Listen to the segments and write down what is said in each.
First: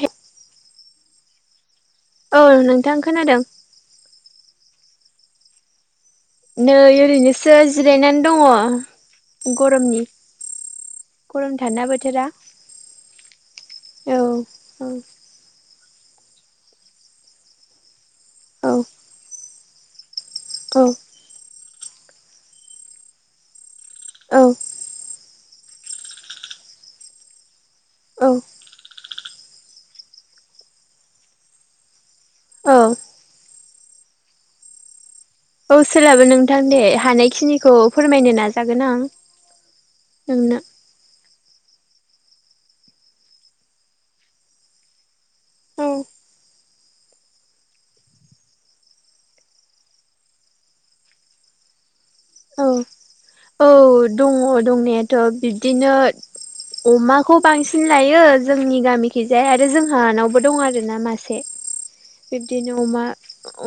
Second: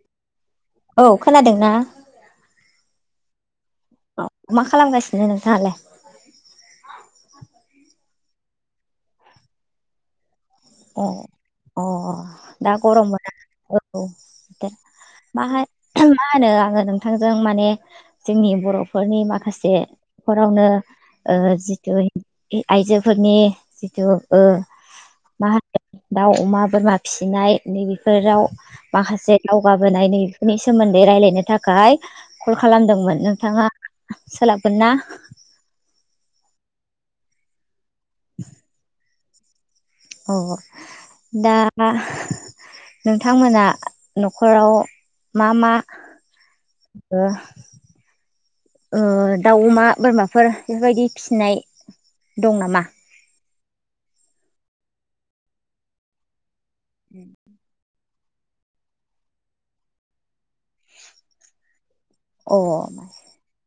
हे औ खोनादोंना औ नोंथां खोनादों औ मा खालामगासिनो नोंथांआलाय नै ओरैनोसो जिरायनानै दङ गरमनि अ गरम थारना अ बोथोरा दा गरमबोना औ औ मा मा होनो आङो नोंथांजों माने जोंनि औ बर'फोरनि माखासे नखरावनो औ ओ जिथु आइजोफोरनि जिथु औ ओ मा होनो दाउ अमा बोरमा फिसिनाय औ नैबेफोराव माखासे दावगाबोनाय नैबेफोरनि सोमोन्दै रायलायनो थाखाय कल औ खालामदोंमोन नोंथांआ सोलाबगोन ना? औ सोलाबो नोंथां दे हानायखिनिखौ फोरमायनो नाजागोन आं औ नोंनो दा नोंथांमोना न'खराव मा मा औ ओ ओ दाउ अमा बोरमाफोर बेफोरबादि फिसिनाय दं औ नामा? औ दङ दंनाआथ' बिदिनो अमाखौ बांसिन लायो यो जोंनि गामिथिजाय आरो जोंहानावबो दं आरोना मासे अ बिब्दिनो अमा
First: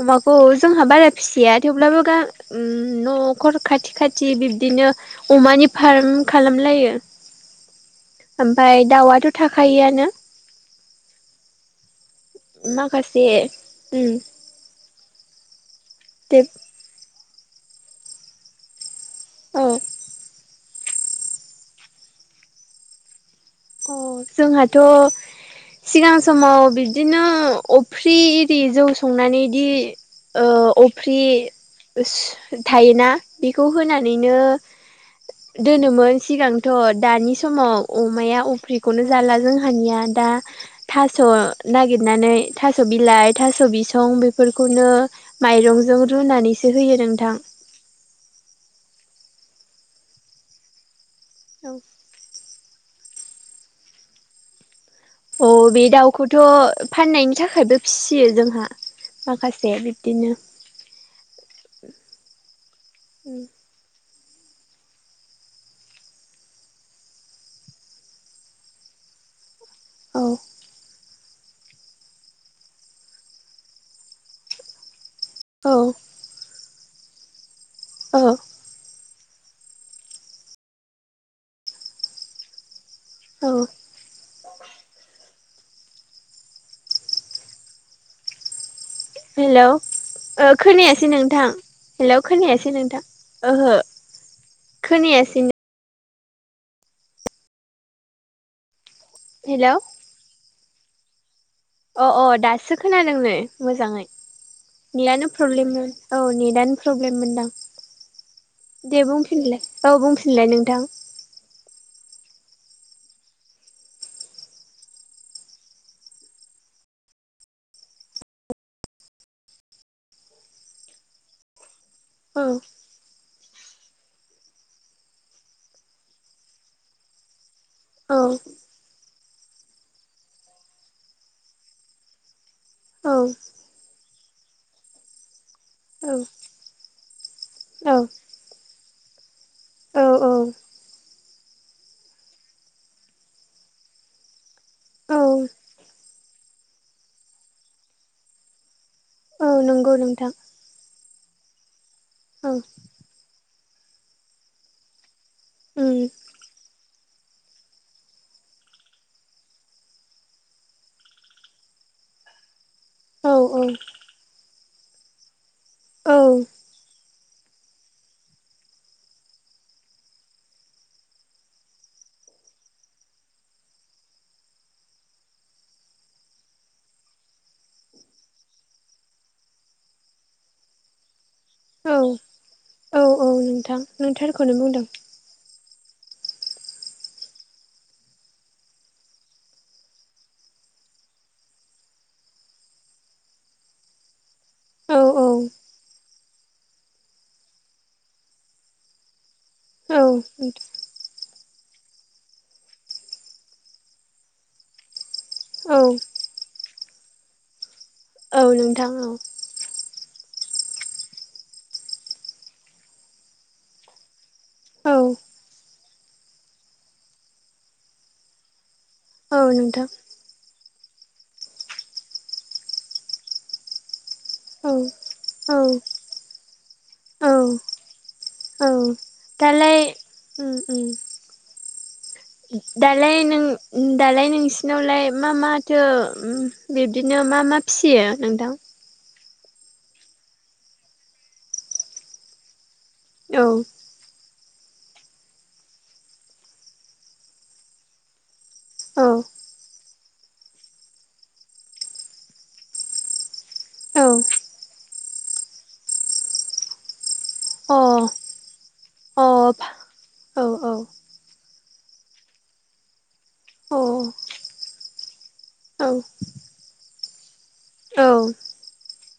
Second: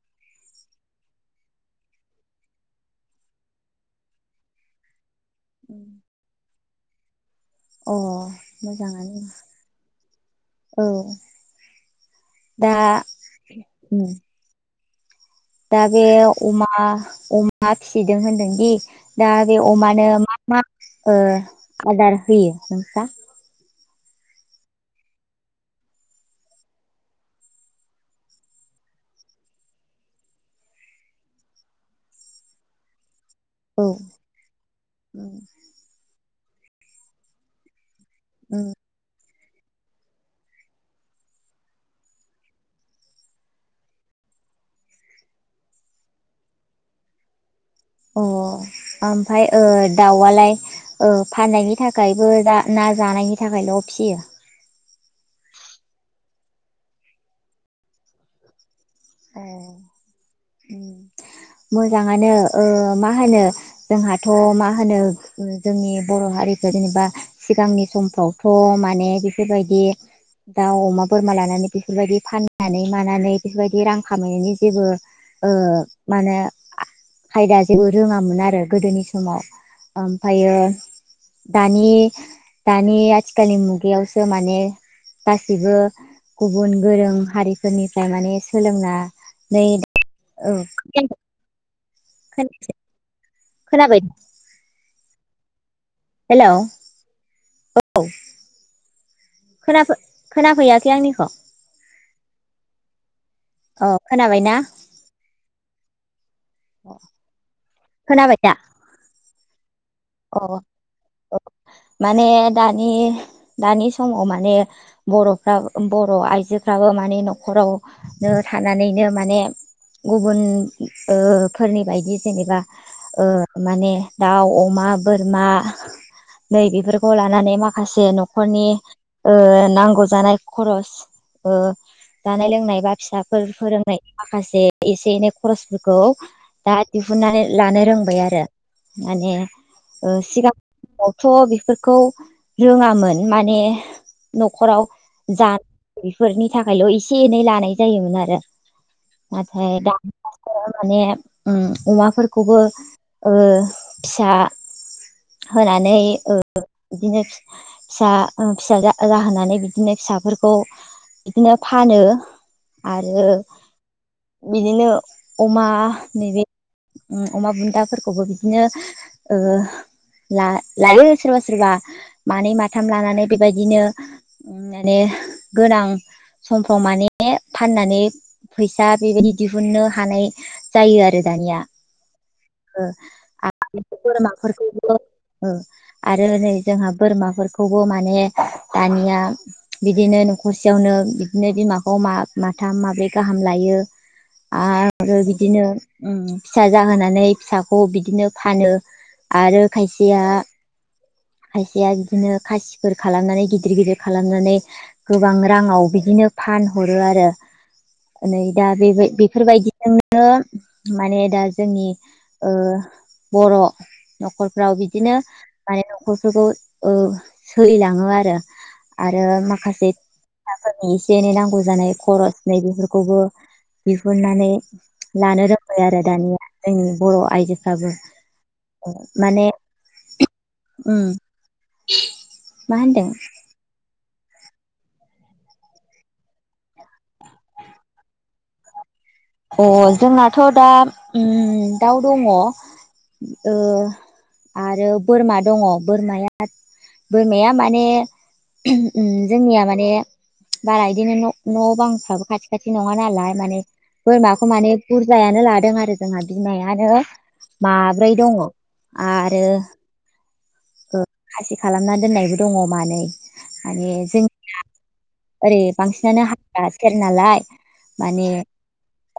अमाखौ जोंहा बारा फिसिआ थेवब्लाबो गा न' नखर खाथि खाथि बिब्दिनो अमानि फार्म खालामलायो अ आफाय मोजाङानो दाउआथ' थाखायोआनो औ दा माखासे उम दा बे दे अमा अमा फिसिदों होनदों दि दा बे औ अमानो मा मा ओ आदार होयो नोंसोरा अ जोंहाथ' सिगां समाव बिदिनो अफ्रि इरि जौ संनानैदि अफ्रि सो थायोना बेखौ औ होनानैनो दोनोमोन सिगांथ' दानि समाव अमाया अ उफ्रिखौनो जाला जोंहा निया दा थास' नागिरनानै थास' बिलाइ थास' बिसं बेफोरखौ खौनो माइरंजों रुनानैसो होयो नोंथां अ आमफाय ओ‌ दाउआलाय फाननायनि थाखायबो दा ना जानायनि थाखायल' फियो औ बे दाउखौथ' फाननायनि थाखायबो फिसियो जोंहा माखासे बिबदिनो मोजांआनो ओ मा होनो जोंहा थ' मा होनो उम जोंनि बर' हारिखौ जेनोबा सिगांनि समफ्रावथ' माने बेफोरबादि औ दाउ अमा बोरमा लानानै बेफोरबादि फाननानै मानानै बेफोरबादि रां खामायनायनि जेबो ओ औ माने खायदा जेबो औ रोङामोन आरो गोदोनि समाव आमफायो दानि दानि दानि आथिखालनि औ मुगाआवसो माने गासिबो गुबुन गोरों हारिफोरनिफ्राय माने सोलोंना हेलौ खोनायासै नोंथां हेल' खोनायासै नोंथां ओहो खोनाबाय खोनायासैनो हेल' औ हेलौ खोना खोनाफैयाखै आंनिखौ अ अ दासो खोनादोंनै अ मोजाङै खोनाबायना नेटयानो प्रब्लेममोन औ नेटानो प्रब्लेममोनदां खोनाबायदा? लास्ताव बुंफिनलाय नोंथां माने दानि दानि समाव माने बर'फोरा बर' आइजोफ्राबो मा माने न'खरावनो थानानैनो माने गुबुन ओ फोरनि बायदि बि औ जेनेबा ओ माने दाउ अमा बोरमा नै बेफोरखौ लानानै माखासे औ न'खरनि ओ नांगौ जानाय खरस जानाय लोंनाय बा औ फिसाफोर फोरोंनाय माखासे एसे एनै खरसफोरखौ औ दा दिहुननानै लानो रोंबाय आरो माने औ ओ औ सिगां थ' बेफोरखौ रोङामोन माने न'खराव औ जानाय बेफोरनि थाखायल' एसे एनै लानाय जायोमोन आरो औ नाथाय नंगौ दानि नोंथां माने ओम औ अमाफोरखौबो ओ फिसा होनानै उम ओ बिदिनो फिसा फिसा जाहोनानै बिदिनो फिसा फोरखौ बिदिनो फानो आरो औ बिदिनो अमा औ नैबे अमा बुन्दाफोरखौबो बिदिनो ओ लायो सोरबा सोरबा मानै माथाम लानानै बेबायदिनो माने गोनां समफ्राव माने फाननानै फैसा बेबायदि दिहुननो हानाय जायो आरो दानिया औ औ औ नोंथां आरो नों थारखौनो बुंदों बोरमाफोरखौबो आरो नै जोंहा बोरमाफोरखौबो माने दानिया बिदिनो न'खरसे यावनो बिदिनो बिमाखौ माथाम माब्रै गाहाम लायो आरो औ आरो औ बिदिनो फिसा जाहोनानै फिसाखौ बिदिनो फानो आरो खायसेया औ खायसेया बिदिनो खासिफोर खालामनानै गिदिर गिदिर खालामनानै गोबां औ राङाव बिदिनो फानहरो आरो नै औ दा नोंथां बे औ बेफोरबायदिजोंनो नो माने दा जोंनि बर' न'खरफ्राव औ बिदिनो माने न'खरफोरखौ ओ सोलिलाङो आरो आरो औ नोंथां माखासे एसे एनै नांगौ जानाय खरस नै बेफोरखौबो दिहुननानै औ लानो रोंबाय औ आरो दानिया जोंनि बर' औ आइजोफ्राबो औ माने दालाय ओम ओम उम मा होनदों दालाय नों दालाय नोंसिनावलाय मा माथो बिब्दिनो मा मा फिसियो नोंथां? अह जोंनाथ' दा दाउ दङ ओ औ आरो बोरमा दङ बोरमाया बोरमाया माने औ जोंनिया माने बारा बिदिनो न' बांफ्राबो खाथि खाथि नङा नालाय माने औ बोरमाखौ माने बुरजायानो लादों आरो जोंहा बिमायानो माब्रै दङ अ आरो औ खासि खालामना दोननायबो दङ मानै माने अ जोंनिया ओरै औ बांसिनानो हाग्रा सेर नालाय माने औ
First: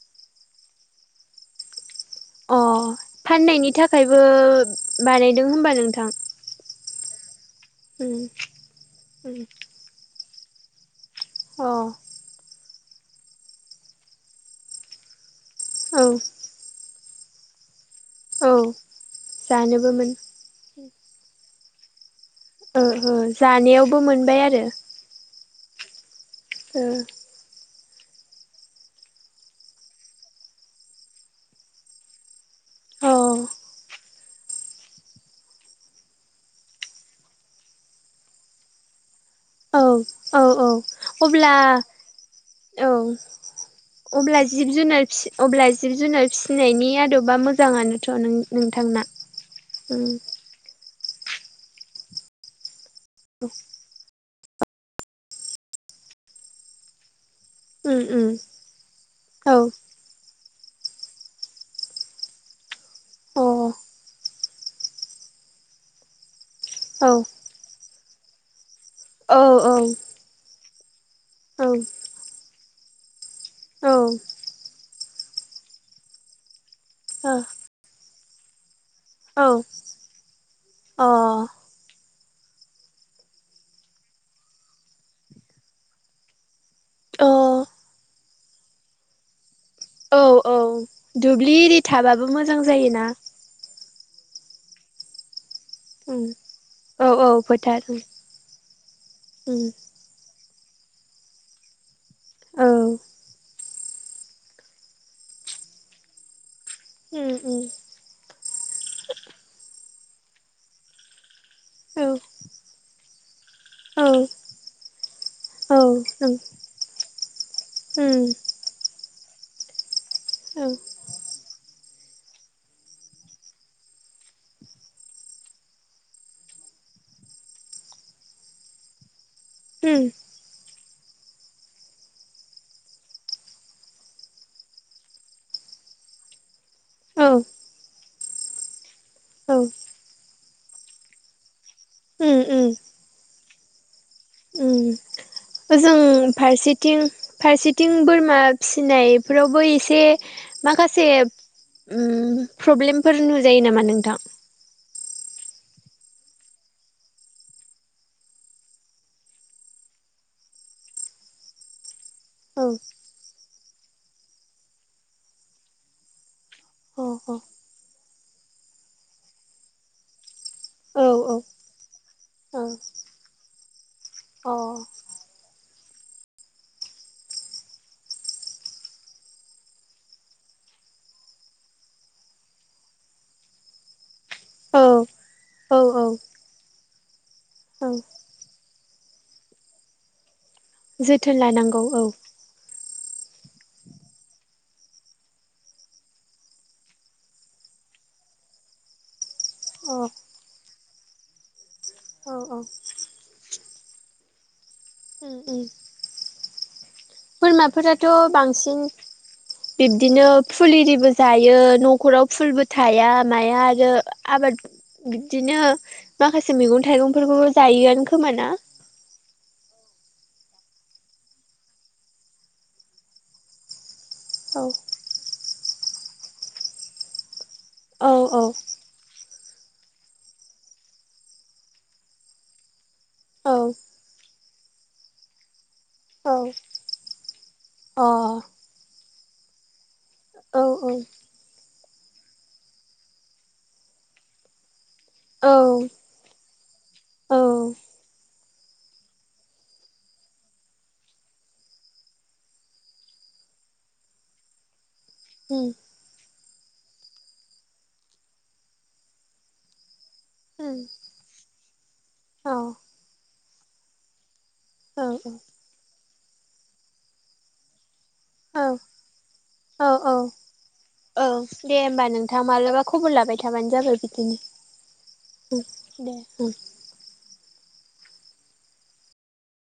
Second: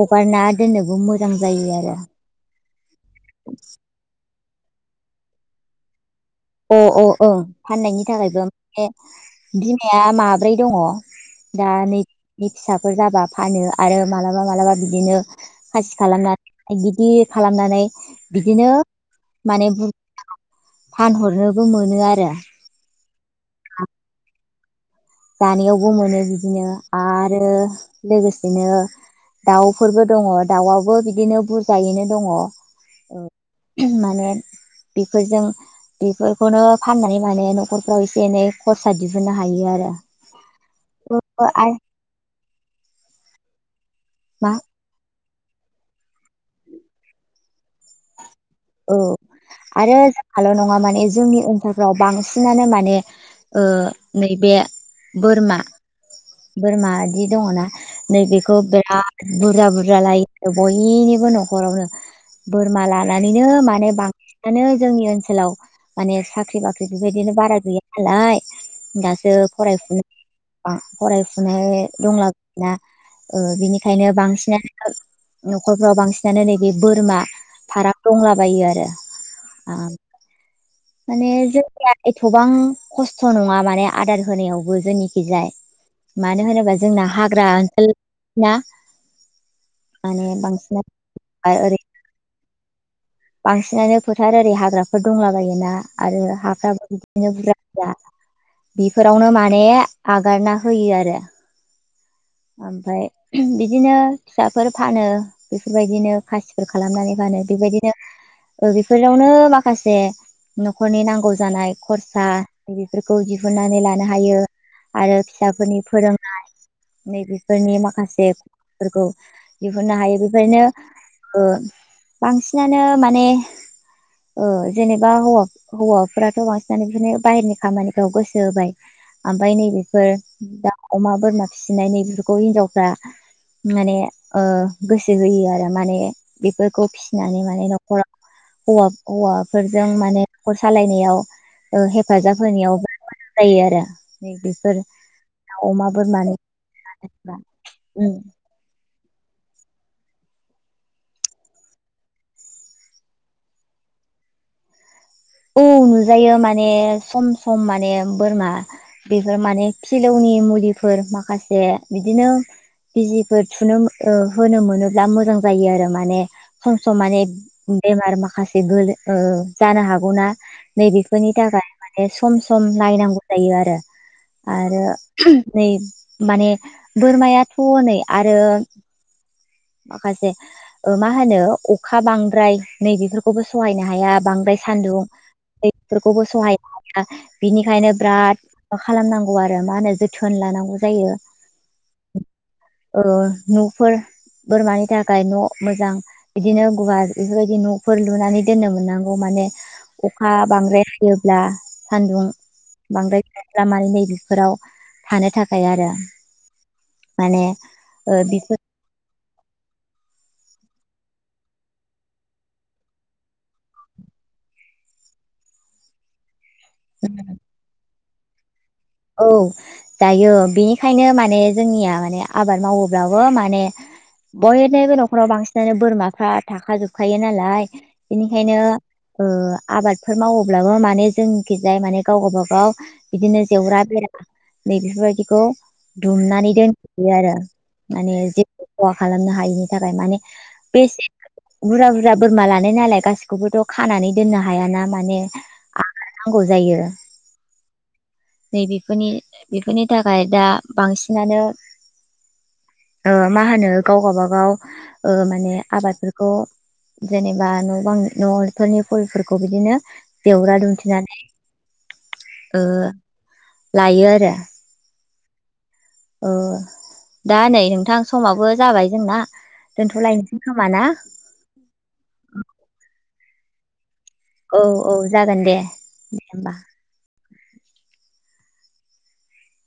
हगार ना दोननोबो मोजां जायो आरो। अ फाननायनि थाखायबो बानायदों होनबा नोंथां। अ अ औ फाननायनि उम थाखायबो माने उम बिमाया माब्रै दङ? दा अ नै नि फिसाफोर जाबा फानो आरो मालाबा मालाबा बिदिनो खासि औ खालामनानै गिदिर खालामनानै औ बिदिनो माने जानोबो बु मोन [inaudible] फानहरनोबो मोनो आरो। ओ ओ जानायावबो मोनबाय आरो। जानायावबो मोनो। बिदिनो आरो लोगोसेनो दाउफोरबो दङ दाउवाबो बिदिनो बुरजायैनो दङ'। औ ओ [inaudible] माने बेफोरजों बेफोरखौनो फाननानै माने न'खरफ्राव एसे एनै खरसा दि हुननो हायो अ औ आरो। औ औ अब्ला औ अब्ला मा जिब जुनार अब्ला जिब जुनार फिसिनायनि आदबा मोजाङानोथ' नों औ नोंथांना आरो उम जोंहाल' नङा माने जोंनि ओनसोलफ्राव बांसिनानो माने ओ नैबे बोरमा बोरमा बिदि दङना उम उम नैबेखौ बिराद औ बुरजा बुरजा लायो। बयनिबो न'खरावनो बोरमा अ लानानैनो माने बांसिन नानो जोंनि ओनसोलाव माने साख्रि बाख्रि औ बेबायदिनो बारा गैया नालाय। दासो औ फरायफुनाय [inaudible] औ फरायफुनाय ओ दंला [inaudible] ना ओ बिनिखायनो औ बांसिनानो न'खरफ्राव बांसिनानो नैबे बोरमा फाराम दंलाबायो आरो। औ ओ माने जोंनिया एथ'बां खस्थ' नङा माने आदार होनायावबो जोंनिखिजाय। मानो होनोबा जो जोंना अ हाग्रा ओनसोल ना औ औ दुब्लि इरि थाबाबो मोजां जायोना। बांसिनानो फोथार ओरै हाग्राफोर दंलाबायोना। उम आरो हाफ्राबो औ औ बिदिनो फोथार बुरजा उम बेफोरावनो माने आगारना होयो आरो। औ ओमफ्राय [inaudible] बिदिनो फिसाफोर फानो बेफोर बायदिनो खासि दिर खालामनानै उम फानो उम बेबायदिनो ओ बेफोरावनो माखासे नख'रनि नांगौ जानाय। जानाय औ खरसा बेफोरखौ दिहुननानै औ लानो हायो। आरो औ फिसाफोरनि उम फोरोंनाय नै बेफोरनि उम माखासेफोरखौ दिहुननो हायो। बेबायदनो औ ओ बांसिनानो माने ओ जेनेबा हौवाफोराथ' बांसिनानो बिदिनो बाहेरनि खामानिखौ गोसो होबाय ओमफाय उम नैबेफोर दाउ अमा बोरमा फिसिनाय नैबेफोरखौ हिनजावफ्रा माने ओ गोसो होयो आरो माने बेफोर खौ औ फिसिनानै माने न'खराव होवा- औ हौवाफोरजों माने न'खर सालायनायाव ओ उम हेफाजाब होनायावबो [inaudible] जायो आरो। नै उ बेफोर अमा ओजों बोरमानि फारसेथिं फारसेथिं बोरमा फिसिनाय फोरावबो एसे माखासे उ प्रब्लेमफोर नुजायो नामा नोंथां? औ नुजायो माने सम सम माने बोरमा बेफोर माने फिलौनि नि मुलिफोर माखासे बिदिनो औ बिजिफोर थुनो होनो मोनोब्ला मोजां जायो आरो माने। सम सम औ माने बेमार माखासे गोलो ओ जानो हागौना। नै औ बेफोरनि थाखाय माने सम सम नायनांगौ जायो आरो आरो औ नै माने बोरमायाथ' नै आरो माखासे ओ मा होनो अखा बांद्राय नै बेेफोरखौबो सहायनो हाया बांद्राय सान्दुं नै औ फोरखौबो सहाय हाया बिनिखायनो औ बिराद बा खालामनांगौ आरो मा होनो जोथोन लानांगौ जोथोन लानांगौ औ औ न'फोर बोरमानि थाखाय न' मोजां बिदिनो गुवार बेफोरबायदि न'फोर लुनानै दोननो मोननांगौ माने अखा बांद्राय हायोब्ला सान्दुं उम बांद्राय खालामनानै नै बेफोराव थानो उम थाखाय आरो माने बोरमाफोराथ' ओ बेफोर बांसिन बिब्दिनो फुलि आरिबो जायो न'खराव फुलबो थाया माया आरो आबाद बिदिनो माखासे मैगं थाइगंफोरखौबो जायोआनो खोमाना औ जायो बेनिखायनो माने जोंनिया माने आबाद मावोबाबो माने औ बयनिबो न'खराव बांसिनानो बोरमाफ्रा थाखाजोबखायो नालाय औ औ बेनिखायनो ओ आबादफोर मावोब्लाबो माने जोंखिजाय माने गाव गबागाव बिदि जेवरा औ बेरा नै बेफोरबायदिखौ औ दुमनानै दोनफैयो आरो अ औ माने जेबो खहा खालामनो हायिनि थाखाय माने औ बेसे बुरजा बुरजा बोरमा लानाय नालाय गासिखौबोथ' खानानै दोननो हाया नामा नै औ आगार नांगौ जायो औ नैबेफोरनि बेफोरनि थाखाय दा बांसिनानो ओ मा होनो गाव गाबागाव ओ औ माने आबादफोरखौ जेनेबा न' बां न'आवफोरनि फुलफोरखौ बिदिनो जेवरा दुमथिनानै लायो आरो औ औ अ दा नै नोंथां समावबो जाबाय जोंना औ औ दोनथ'लायनोसै खोमा ना औ दे होमबा नोंथां मालाबा खबर लाबाय थाबानो जाबाय बिदि औ औ जागोन दे दे होमबा